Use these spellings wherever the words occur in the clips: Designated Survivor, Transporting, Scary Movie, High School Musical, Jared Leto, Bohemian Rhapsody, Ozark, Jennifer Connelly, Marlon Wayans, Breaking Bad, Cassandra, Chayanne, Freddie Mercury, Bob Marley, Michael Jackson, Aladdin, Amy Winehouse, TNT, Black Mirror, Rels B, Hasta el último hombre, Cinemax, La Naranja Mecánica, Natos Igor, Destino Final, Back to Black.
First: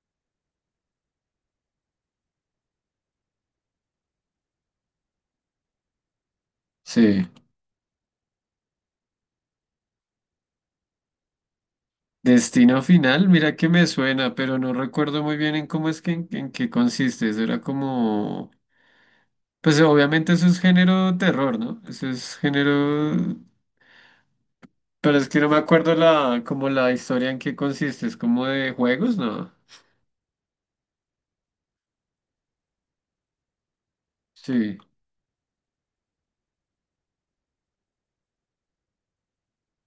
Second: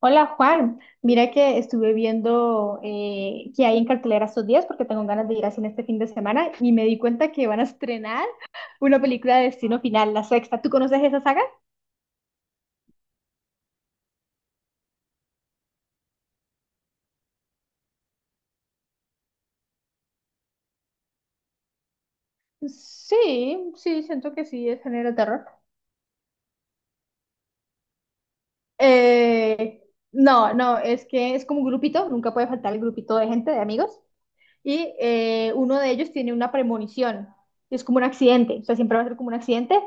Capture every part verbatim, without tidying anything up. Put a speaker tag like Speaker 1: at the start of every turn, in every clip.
Speaker 1: Hola Juan, mira que estuve viendo eh, qué hay en cartelera estos días porque tengo ganas de ir al cine este fin de semana y me di
Speaker 2: Sí.
Speaker 1: cuenta que van a estrenar una película de Destino Final, la sexta. ¿Tú conoces esa saga?
Speaker 2: Destino final, mira que me suena, pero no recuerdo muy bien en cómo es que en, en qué consiste. Eso era como, pues obviamente eso es género terror, ¿no? Eso es género,
Speaker 1: Sí, sí, siento que sí, es género de
Speaker 2: pero es que
Speaker 1: terror.
Speaker 2: no me acuerdo la, como la historia en qué consiste. Es como de juegos, ¿no?
Speaker 1: Eh, no, no, es que es como un grupito, nunca puede faltar el grupito de gente, de amigos,
Speaker 2: Sí,
Speaker 1: y eh, uno de ellos tiene una premonición, es como un accidente, o sea, siempre va a ser como un accidente,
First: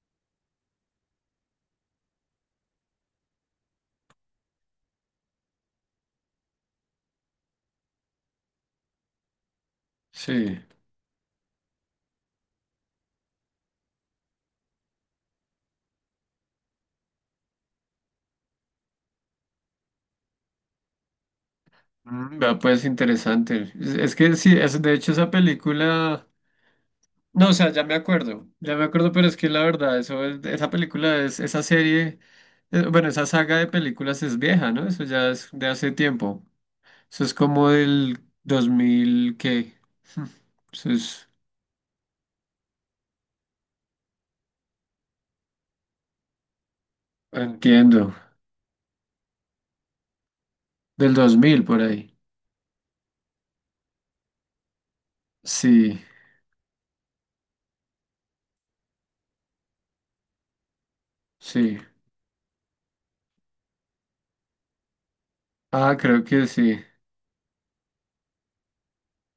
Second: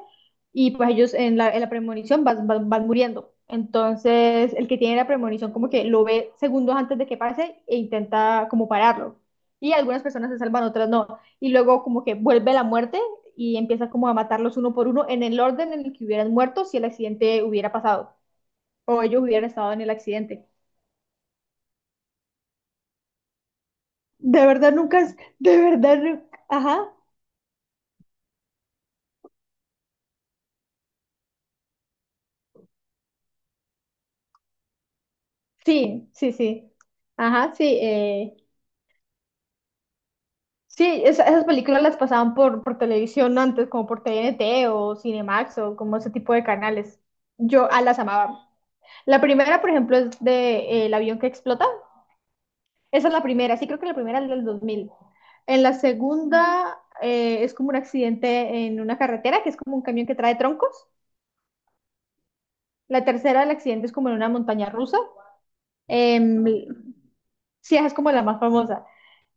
Speaker 1: y pues ellos en la, en la premonición van, van, van muriendo. Entonces, el que tiene la premonición como que lo ve segundos antes de que pase e intenta como pararlo. Y algunas personas se
Speaker 2: sí.
Speaker 1: salvan, otras no. Y luego como que vuelve la muerte y empieza como a matarlos uno por uno en el orden en el que hubieran muerto si el accidente hubiera pasado o ellos hubieran estado en el accidente.
Speaker 2: Mm, vea, pues interesante. Es, es que
Speaker 1: De
Speaker 2: sí,
Speaker 1: verdad
Speaker 2: es, de
Speaker 1: nunca,
Speaker 2: hecho
Speaker 1: es
Speaker 2: esa
Speaker 1: de verdad, nu-
Speaker 2: película.
Speaker 1: ajá.
Speaker 2: No, o sea, ya me acuerdo, ya me acuerdo, pero es que la verdad, eso es- esa película es, esa serie, eh, bueno, esa saga de películas es vieja, ¿no? Eso ya es de hace
Speaker 1: Sí, sí,
Speaker 2: tiempo.
Speaker 1: sí.
Speaker 2: ¿Eso es
Speaker 1: Ajá, sí.
Speaker 2: como del
Speaker 1: Eh,
Speaker 2: dos mil qué?
Speaker 1: sí,
Speaker 2: Eso
Speaker 1: esa-
Speaker 2: es,
Speaker 1: esas películas las pasaban por, por televisión antes, como por T N T o Cinemax o como ese tipo de canales. Yo a las
Speaker 2: entiendo,
Speaker 1: amaba. La primera, por ejemplo, es de eh, El
Speaker 2: del
Speaker 1: avión que
Speaker 2: dos mil
Speaker 1: explota.
Speaker 2: por ahí.
Speaker 1: Esa es la primera, sí creo que la primera es del dos mil. En la
Speaker 2: Sí,
Speaker 1: segunda eh, es como un accidente en una carretera, que es como un camión que trae troncos.
Speaker 2: sí.
Speaker 1: La tercera, el accidente es como en una montaña rusa.
Speaker 2: Ah, creo
Speaker 1: Em,
Speaker 2: que sí.
Speaker 1: sí, esa es como la más famosa.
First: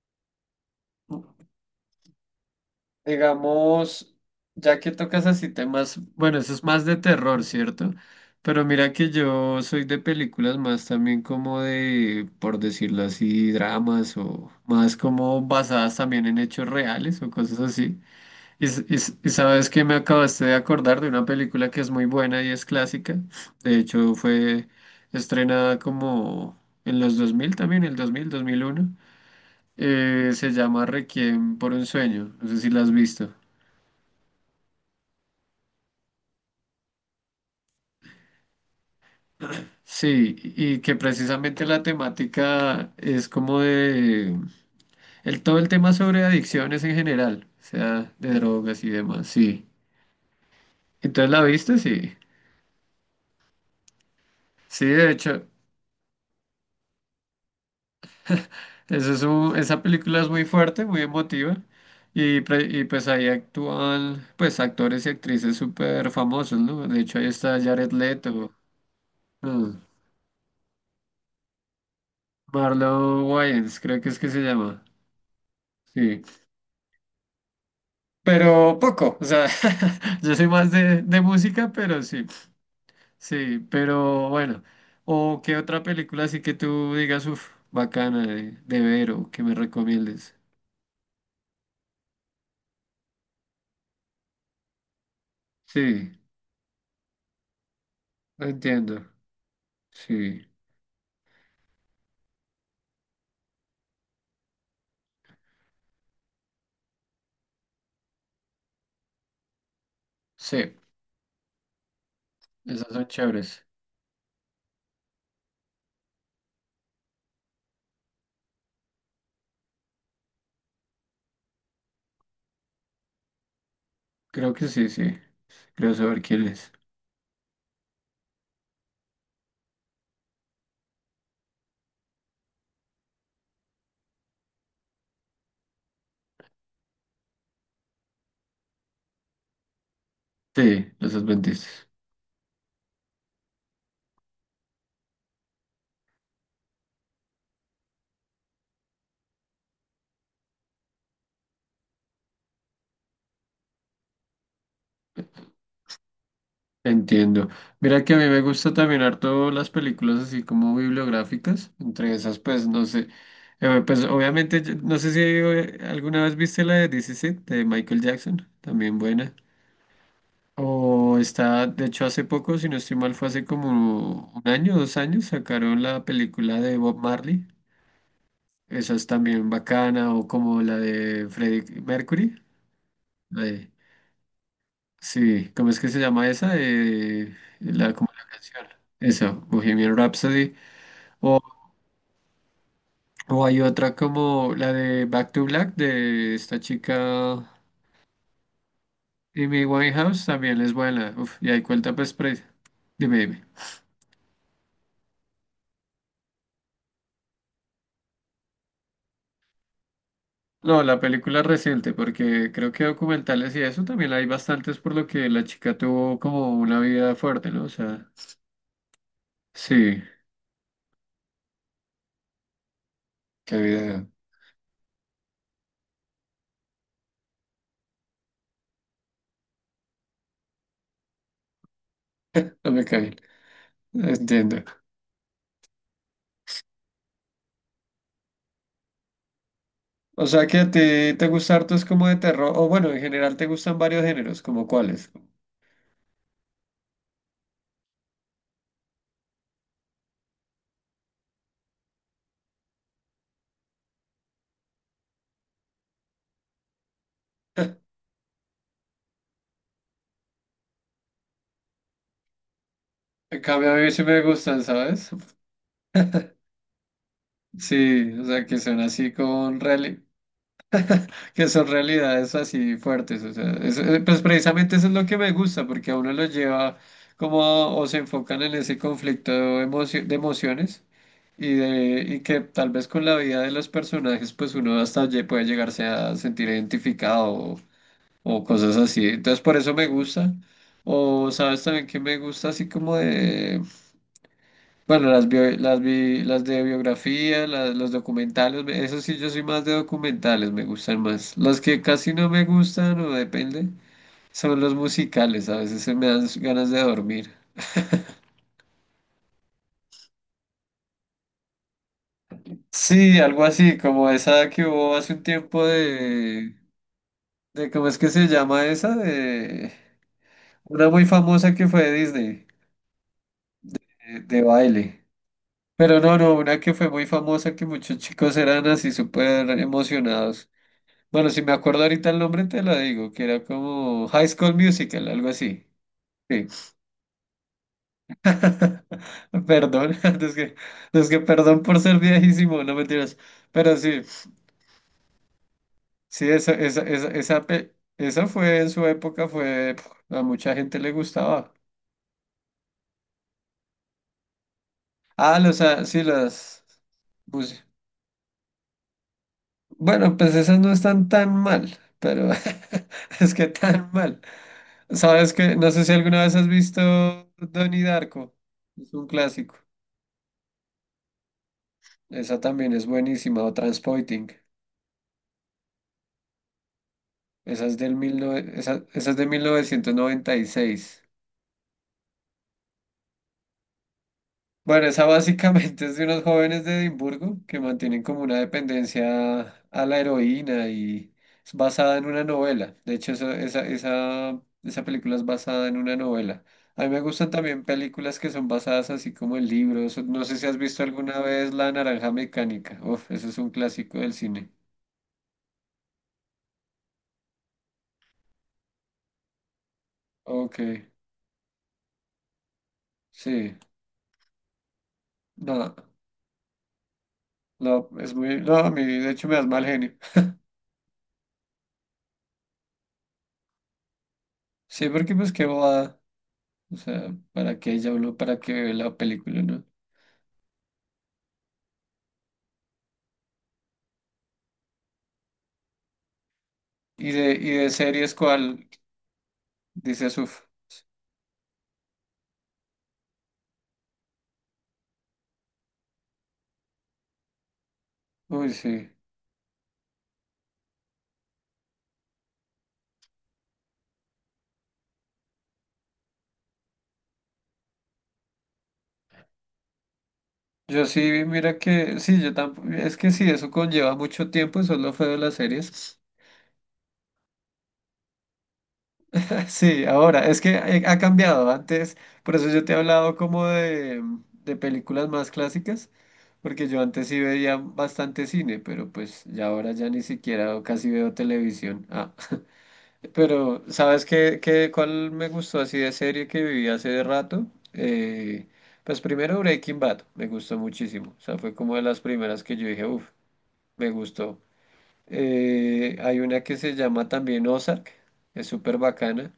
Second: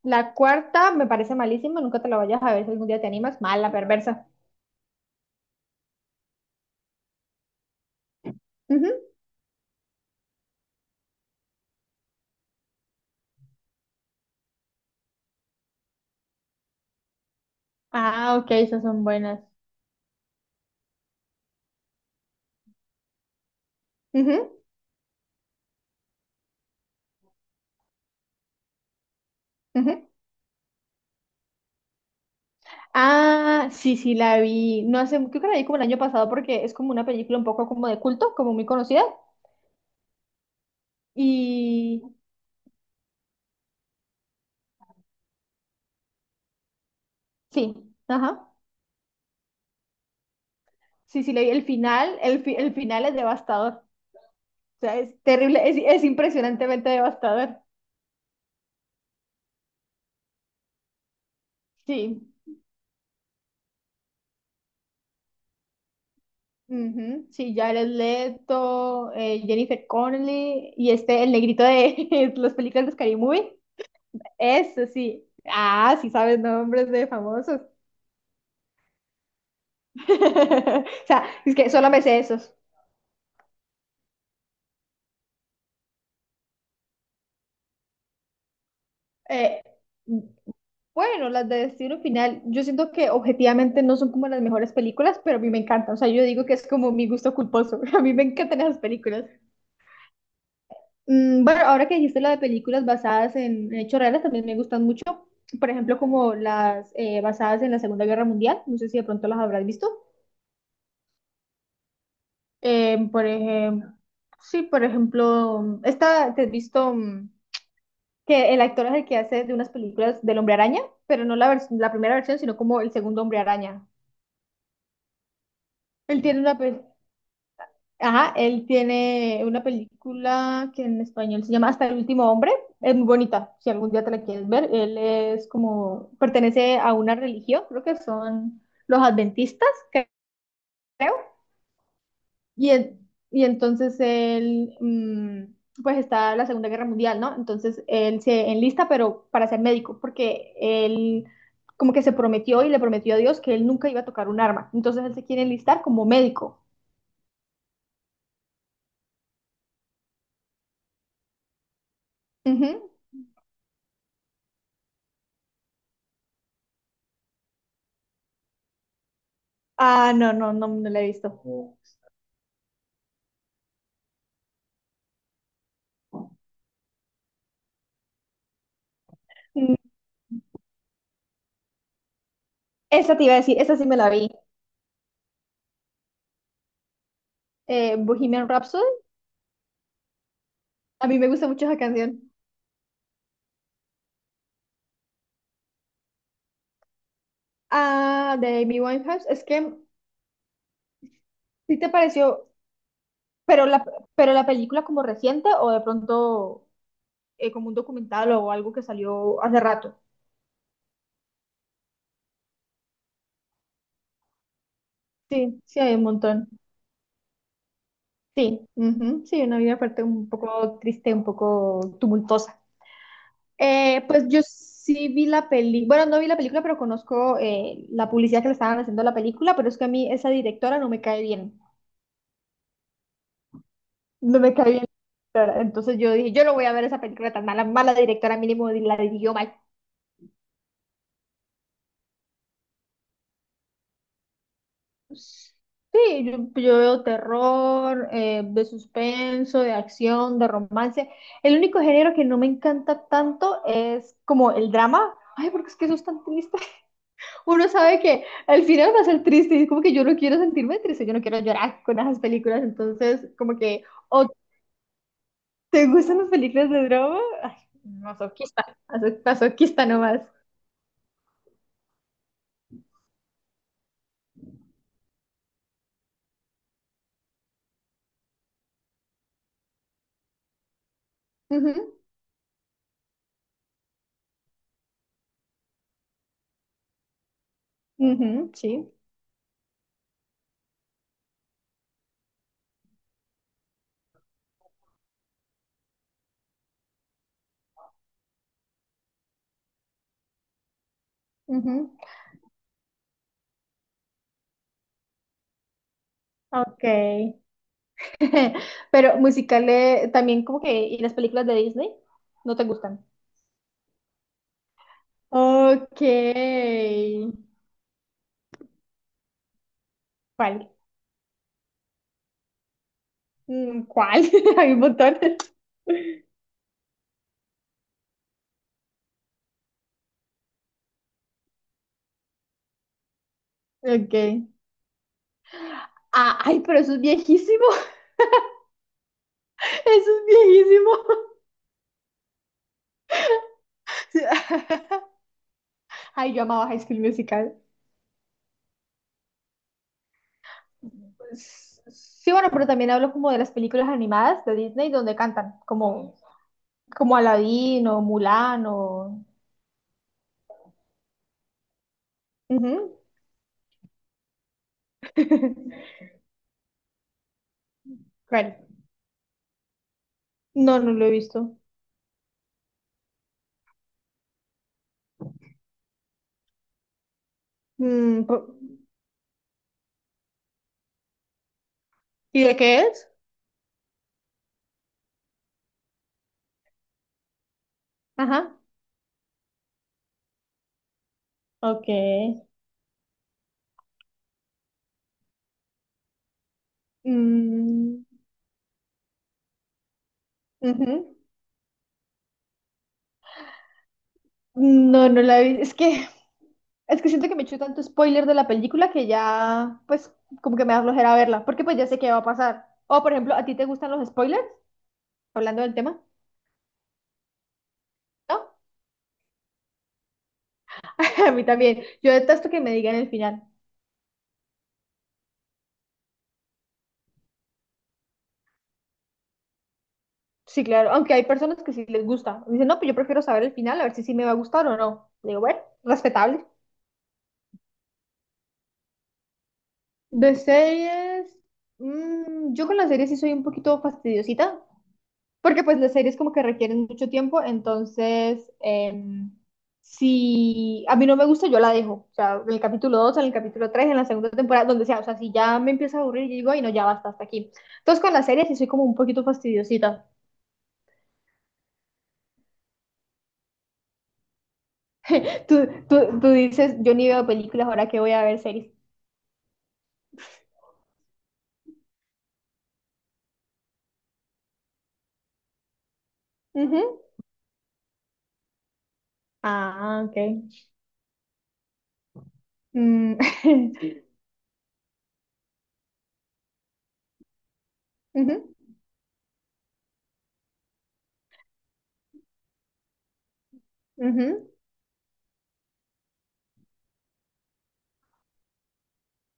Speaker 1: La cuarta me parece malísima, nunca te la vayas a ver si algún día te animas. Mala,
Speaker 2: Digamos,
Speaker 1: perversa.
Speaker 2: ya que tocas así temas, bueno, eso es más de terror, ¿cierto? Pero mira
Speaker 1: Ujú.
Speaker 2: que yo soy de películas más también como de, por decirlo así, dramas o más como basadas también en hechos reales o cosas así.
Speaker 1: Ah, ok,
Speaker 2: Y,
Speaker 1: esas
Speaker 2: s- y
Speaker 1: son
Speaker 2: s- y
Speaker 1: buenas.
Speaker 2: sabes que me acabaste de acordar de una película que es muy buena y es clásica. De hecho,
Speaker 1: Ujú,
Speaker 2: fue estrenada como en los dos mil también, el dos mil, dos mil uno.
Speaker 1: ujú.
Speaker 2: Eh, se llama Requiem por un sueño. No sé si la has visto.
Speaker 1: Ah, sí, sí, la vi. No hace, creo que la vi como el año pasado porque es como una película un poco como de culto, como muy conocida.
Speaker 2: Sí, y que precisamente la
Speaker 1: Y
Speaker 2: temática es como de el todo el tema sobre adicciones en general, o
Speaker 1: sí,
Speaker 2: sea, de
Speaker 1: ajá.
Speaker 2: drogas y demás, sí.
Speaker 1: Sí,
Speaker 2: Entonces
Speaker 1: sí, la
Speaker 2: la
Speaker 1: vi. El
Speaker 2: viste, sí.
Speaker 1: final, el, fi- el final es devastador. O
Speaker 2: Sí,
Speaker 1: sea,
Speaker 2: de
Speaker 1: es
Speaker 2: hecho,
Speaker 1: terrible, es, es impresionantemente devastador.
Speaker 2: eso es un- esa película es muy fuerte, muy emotiva
Speaker 1: Sí.
Speaker 2: y, pre- y pues ahí actúan pues actores y actrices súper famosos, ¿no? De hecho, ahí
Speaker 1: Ujú, sí,
Speaker 2: está
Speaker 1: Jared
Speaker 2: Jared Leto,
Speaker 1: Leto, eh,
Speaker 2: ah,
Speaker 1: Jennifer Connelly y este, el negrito de las películas de Scary
Speaker 2: Marlon
Speaker 1: Movie.
Speaker 2: Wayans, creo que es que se llama.
Speaker 1: Eso sí. Ah, sí
Speaker 2: Sí,
Speaker 1: sabes nombres de famosos.
Speaker 2: pero poco, o sea, yo soy más
Speaker 1: O
Speaker 2: de, de
Speaker 1: sea, es que
Speaker 2: música,
Speaker 1: solo
Speaker 2: pero
Speaker 1: me sé
Speaker 2: sí,
Speaker 1: esos.
Speaker 2: sí, pero bueno, o qué otra película así que tú digas, uff, bacana de, de ver o que me
Speaker 1: Eh,
Speaker 2: recomiendes.
Speaker 1: bueno, las de Destino Final, yo siento que objetivamente no son como las mejores películas, pero a mí me encantan. O sea,
Speaker 2: Sí,
Speaker 1: yo digo que es como mi gusto culposo. A mí me
Speaker 2: lo
Speaker 1: encantan esas
Speaker 2: entiendo,
Speaker 1: películas.
Speaker 2: sí,
Speaker 1: Mm, bueno, ahora que dijiste la de películas basadas en, en hechos reales, también me gustan mucho. Por ejemplo, como las eh, basadas en la Segunda Guerra Mundial. No sé si de pronto las habrás visto.
Speaker 2: sí, esas son
Speaker 1: Eh, por
Speaker 2: chéveres,
Speaker 1: ejemplo, sí, por ejemplo, esta te has visto mm, que el actor es el que hace de unas películas del Hombre Araña, pero no la, vers- la primera versión, sino como el segundo Hombre Araña.
Speaker 2: creo que sí, sí, creo
Speaker 1: Él
Speaker 2: saber
Speaker 1: tiene
Speaker 2: quién
Speaker 1: una,
Speaker 2: es.
Speaker 1: pe- Ajá, él tiene una película que en español se llama Hasta el último hombre. Es muy bonita, si algún día te la quieres ver. Él es como, pertenece a una religión, creo que son los adventistas, cre-
Speaker 2: Sí, los
Speaker 1: creo.
Speaker 2: adventistas.
Speaker 1: Y, en- y entonces él, mm, pues está la Segunda Guerra Mundial, ¿no? Entonces él se enlista, pero para ser médico, porque él como que se prometió y le prometió a Dios que él nunca iba a tocar un arma. Entonces él se quiere enlistar como médico.
Speaker 2: Entiendo. Mira que a mí me gusta también harto las películas así como bibliográficas. Entre esas, pues, no
Speaker 1: Ujú.
Speaker 2: sé. Eh, pues, obviamente, yo- no sé si eh, alguna vez viste la de This Is It, de Michael Jackson. También buena.
Speaker 1: Ah, no, no, no, no la he
Speaker 2: O
Speaker 1: visto.
Speaker 2: está, de hecho, hace poco, si no estoy mal, fue hace como un año, dos años, sacaron la película de Bob Marley. Esa es también bacana. O como la de Freddie Mercury.
Speaker 1: Esa te iba a
Speaker 2: la
Speaker 1: decir,
Speaker 2: de-
Speaker 1: esa sí me la vi.
Speaker 2: Sí, ¿cómo es que se llama esa? Eh, la,
Speaker 1: Eh,
Speaker 2: como la
Speaker 1: Bohemian
Speaker 2: canción.
Speaker 1: Rhapsody.
Speaker 2: Esa, Bohemian Rhapsody.
Speaker 1: A mí me
Speaker 2: O,
Speaker 1: gusta mucho esa canción.
Speaker 2: o hay otra como la de Back to Black de esta chica
Speaker 1: Ah, de Amy Winehouse. Es
Speaker 2: Amy
Speaker 1: que
Speaker 2: Winehouse, también es buena. Uf, y ahí
Speaker 1: sí te
Speaker 2: cuenta pues pre-
Speaker 1: pareció,
Speaker 2: Dime, dime.
Speaker 1: pero la, pero la película como reciente o de pronto eh, como un documental o algo que salió hace rato.
Speaker 2: No, la película reciente, porque creo que documentales y eso también hay bastantes por lo que la
Speaker 1: Sí,
Speaker 2: chica
Speaker 1: sí hay un
Speaker 2: tuvo
Speaker 1: montón.
Speaker 2: como una vida fuerte, ¿no? O sea,
Speaker 1: Sí, ujú, sí, una vida
Speaker 2: sí,
Speaker 1: aparte un poco triste, un poco tumultuosa.
Speaker 2: qué
Speaker 1: Eh,
Speaker 2: vida,
Speaker 1: pues yo sí vi la peli, bueno, no vi la película, pero conozco eh, la publicidad que le estaban haciendo a la película, pero es que a mí esa directora no me cae bien.
Speaker 2: no me cae.
Speaker 1: No me
Speaker 2: Entiendo.
Speaker 1: cae bien la directora. Entonces yo dije, yo no voy a ver esa película tan mala, mala directora mínimo la dirigió mal.
Speaker 2: ¿O sea que a ti te gusta harto es como de terror, o bueno, en general te gustan varios géneros, como cuáles?
Speaker 1: Sí, yo, yo veo terror, eh, de suspenso, de acción, de romance. El único género que no me encanta tanto es como el drama. Ay, porque es que eso es tan triste. Uno sabe que al final va a ser triste y es como que yo no quiero sentirme triste, yo no quiero llorar con esas películas. Entonces,
Speaker 2: En
Speaker 1: como
Speaker 2: cambio, a
Speaker 1: que,
Speaker 2: mí sí me
Speaker 1: o
Speaker 2: gustan, ¿sabes?
Speaker 1: te gustan las películas de drama, ay,
Speaker 2: Sí, o sea, que
Speaker 1: masoquista,
Speaker 2: son así
Speaker 1: maso-
Speaker 2: con
Speaker 1: masoquista
Speaker 2: reali-
Speaker 1: nomás.
Speaker 2: que son realidades así fuertes, o sea, es- eh, pues precisamente eso es lo que me gusta, porque a uno lo lleva como, a- o se enfocan en ese conflicto emocio- de emociones y,
Speaker 1: Ujú.
Speaker 2: de, y que tal vez con la vida de los personajes, pues uno hasta lle- puede llegarse a sentir identificado o
Speaker 1: Ujú, sí.
Speaker 2: cosas así. Entonces por eso me gusta. O sabes también que me gusta así como de, bueno, las bio- las, bi- las de biografía, la- los documentales, me- eso sí, yo soy más de documentales, me gustan más. Los que
Speaker 1: Ujú.
Speaker 2: casi no me gustan o depende son los musicales, a veces se me dan ganas de
Speaker 1: Ok.
Speaker 2: dormir.
Speaker 1: Pero musicales también como que... ¿Y las películas de Disney? ¿No te gustan?
Speaker 2: Sí, algo así, como esa que hubo hace un tiempo
Speaker 1: Ok.
Speaker 2: de, de ¿cómo es que se llama esa? De
Speaker 1: ¿Cuál?
Speaker 2: una muy famosa que fue de Disney,
Speaker 1: Mm,
Speaker 2: eh,
Speaker 1: ¿cuál?
Speaker 2: de
Speaker 1: Hay un
Speaker 2: baile.
Speaker 1: montón.
Speaker 2: Pero no, no, una que fue muy famosa que muchos chicos eran así súper emocionados. Bueno, si me acuerdo ahorita el nombre te la digo, que era como
Speaker 1: Ok.
Speaker 2: High School Musical, algo así.
Speaker 1: Ah,
Speaker 2: Sí.
Speaker 1: ay, pero eso es viejísimo.
Speaker 2: Perdón,
Speaker 1: Eso es
Speaker 2: es que,
Speaker 1: viejísimo.
Speaker 2: no es que perdón por ser viejísimo, no mentiras. Pero sí,
Speaker 1: Sí.
Speaker 2: sí,
Speaker 1: Ay, yo
Speaker 2: esa,
Speaker 1: amaba High
Speaker 2: esa,
Speaker 1: School
Speaker 2: esa, esa,
Speaker 1: Musical.
Speaker 2: pe- esa fue en su época, fue, pf, a mucha gente le gustaba.
Speaker 1: S- Sí, bueno, pero también hablo como de las películas animadas de Disney donde
Speaker 2: Ah,
Speaker 1: cantan,
Speaker 2: los, ah, sí,
Speaker 1: como,
Speaker 2: las...
Speaker 1: como
Speaker 2: pues,
Speaker 1: Aladdin o Mulan o...
Speaker 2: bueno, pues esas no están tan mal, pero
Speaker 1: Ujú.
Speaker 2: es que tan mal. Sabes que, no sé si alguna vez has visto Donnie Darko,
Speaker 1: ¿Cuál?
Speaker 2: es un clásico.
Speaker 1: No, no lo he visto.
Speaker 2: Esa también es buenísima, o Transporting. Esa es del mil
Speaker 1: Mm, po-
Speaker 2: nove- esa, esa es de mil novecientos noventa y seis.
Speaker 1: ¿y de qué es?
Speaker 2: Bueno, esa básicamente es de unos jóvenes de Edimburgo que mantienen como una
Speaker 1: Ajá,
Speaker 2: dependencia a la heroína y es basada en una
Speaker 1: ok.
Speaker 2: novela. De hecho, esa, esa, esa, esa película es basada en una novela. A mí me gustan también
Speaker 1: Mm,
Speaker 2: películas que son basadas así como en libros. No sé si has visto
Speaker 1: ujú.
Speaker 2: alguna vez La Naranja Mecánica. Uf, eso es un clásico del cine.
Speaker 1: No, no la vi. Es que, es que siento que me echo tanto spoiler de la película que ya, pues, como
Speaker 2: Ok,
Speaker 1: que me da flojera verla, porque pues ya sé qué va a pasar. O, por ejemplo, ¿a ti
Speaker 2: sí.
Speaker 1: te gustan los spoilers? Hablando del
Speaker 2: No,
Speaker 1: tema,
Speaker 2: no, es muy... No,
Speaker 1: ¿no?
Speaker 2: a mí de hecho me das mal genio.
Speaker 1: A mí también. Yo detesto que me digan el final.
Speaker 2: Sí, porque pues qué bobada. O sea, ¿para qué ya uno, para qué ve la película, no?
Speaker 1: Sí, claro. Aunque hay personas que sí les gusta. Dicen, no, pues yo prefiero saber el final, a ver si sí me va a gustar o no. Digo, bueno, respetable.
Speaker 2: Y de, y de series, ¿cuál? Dices,
Speaker 1: De
Speaker 2: uff.
Speaker 1: series, mm, yo con las series sí soy un poquito fastidiosita, porque pues las series como que requieren mucho tiempo,
Speaker 2: Uy,
Speaker 1: entonces
Speaker 2: sí.
Speaker 1: em, si a mí no me gusta, yo la dejo, o sea, en el capítulo dos, en el capítulo tres en la segunda temporada, donde sea, o sea, si ya me empieza a aburrir, yo digo, ay no, ya basta, hasta aquí. Entonces con las series sí soy como un poquito fastidiosita.
Speaker 2: Yo sí, mira que, sí, yo tampoco, es que sí, eso conlleva mucho tiempo, eso es lo feo de las
Speaker 1: Tú,
Speaker 2: series.
Speaker 1: tú, tú dices, yo ni veo películas, ahora que voy a ver series.
Speaker 2: Sí, ahora, es que ha ha cambiado antes, por eso yo te he hablado como de, de películas más clásicas, porque yo
Speaker 1: Ujú.
Speaker 2: antes sí veía bastante cine, pero pues ya ahora ya ni
Speaker 1: Ah, ok.
Speaker 2: siquiera casi veo televisión. ah
Speaker 1: Mm,
Speaker 2: Pero, ¿sabes qué, qué, cuál me gustó así de serie que viví hace rato? Eh,
Speaker 1: ujú,
Speaker 2: pues primero Breaking Bad, me gustó muchísimo. O sea, fue como de las primeras que yo dije, uff, me gustó.
Speaker 1: ujú,
Speaker 2: Eh, hay una que se llama también Ozark, es súper bacana.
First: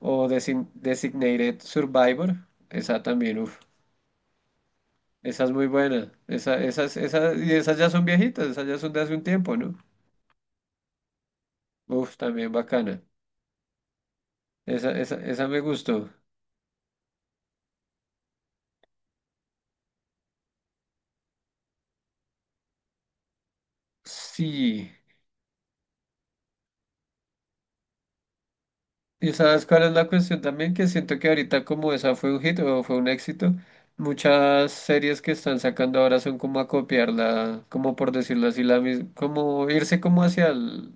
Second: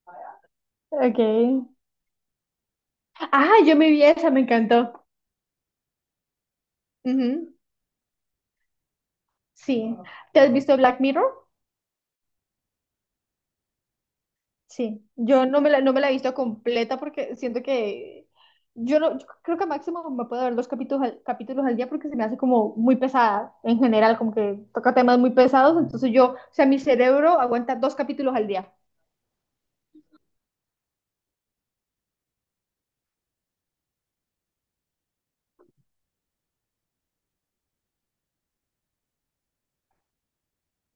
Speaker 2: O Design- Designated
Speaker 1: ok.
Speaker 2: Survivor, esa también, uff,
Speaker 1: Ah, yo me vi esa, me encantó.
Speaker 2: esa es muy buena. Esa, esas, esas, y
Speaker 1: Ujú,
Speaker 2: esas ya son viejitas, esas ya son de hace un tiempo, ¿no?
Speaker 1: sí. ¿Te has visto Black Mirror?
Speaker 2: Uff, también bacana. Esa,
Speaker 1: Sí.
Speaker 2: esa,
Speaker 1: Yo
Speaker 2: esa me
Speaker 1: no me la, no me
Speaker 2: gustó.
Speaker 1: la he visto completa porque siento que yo no, yo creo que máximo me puedo ver dos capítulos al, capítulos al día porque se me hace como muy pesada en general, como que
Speaker 2: Sí.
Speaker 1: toca temas muy pesados, entonces yo, o sea, mi cerebro aguanta dos capítulos al día,
Speaker 2: Y sabes cuál es la cuestión también, que siento que ahorita como esa fue un hit o fue un éxito, muchas series que están sacando ahora son como a copiarla, como por decirlo así, la mis- como irse como hacia el,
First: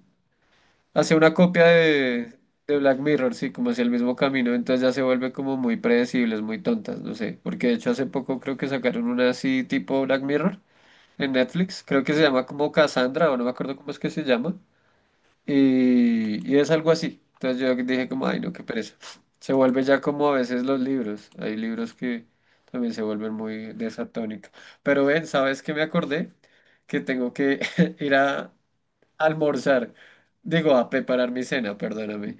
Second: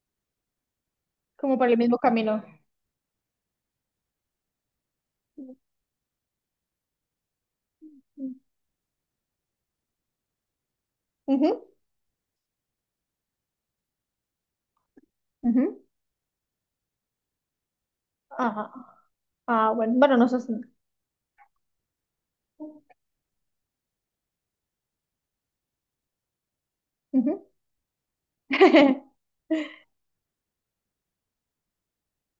Speaker 2: hacia una
Speaker 1: como
Speaker 2: copia
Speaker 1: por el mismo
Speaker 2: de,
Speaker 1: camino.
Speaker 2: de Black Mirror, sí, como hacia el mismo camino, entonces ya se vuelve como muy predecibles, muy tontas, no sé, porque de hecho hace poco creo que sacaron una así tipo Black Mirror en
Speaker 1: Ujú,
Speaker 2: Netflix, creo que se llama como Cassandra o no me acuerdo cómo es que se llama.
Speaker 1: ujú.
Speaker 2: Y, y es algo así. Entonces yo dije como, ay, no, qué
Speaker 1: Ajá.
Speaker 2: pereza. Se
Speaker 1: Ah,
Speaker 2: vuelve
Speaker 1: bueno,
Speaker 2: ya
Speaker 1: bueno,
Speaker 2: como
Speaker 1: no
Speaker 2: a
Speaker 1: sé si...
Speaker 2: veces los libros. Hay libros que también se vuelven muy de esa tónica. Pero ven, ¿sabes qué me acordé? Que tengo
Speaker 1: Ujú.
Speaker 2: que ir a almorzar. Digo, a preparar mi cena, perdóname.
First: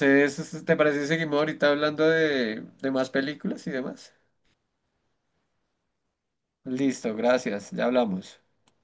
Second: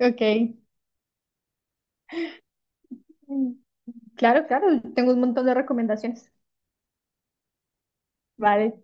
Speaker 1: Ok.
Speaker 2: ¿te parece si seguimos ahorita hablando de, de más películas y demás?
Speaker 1: Claro, claro, tengo un montón de recomendaciones.
Speaker 2: Listo, gracias. Ya hablamos.
Speaker 1: Vale,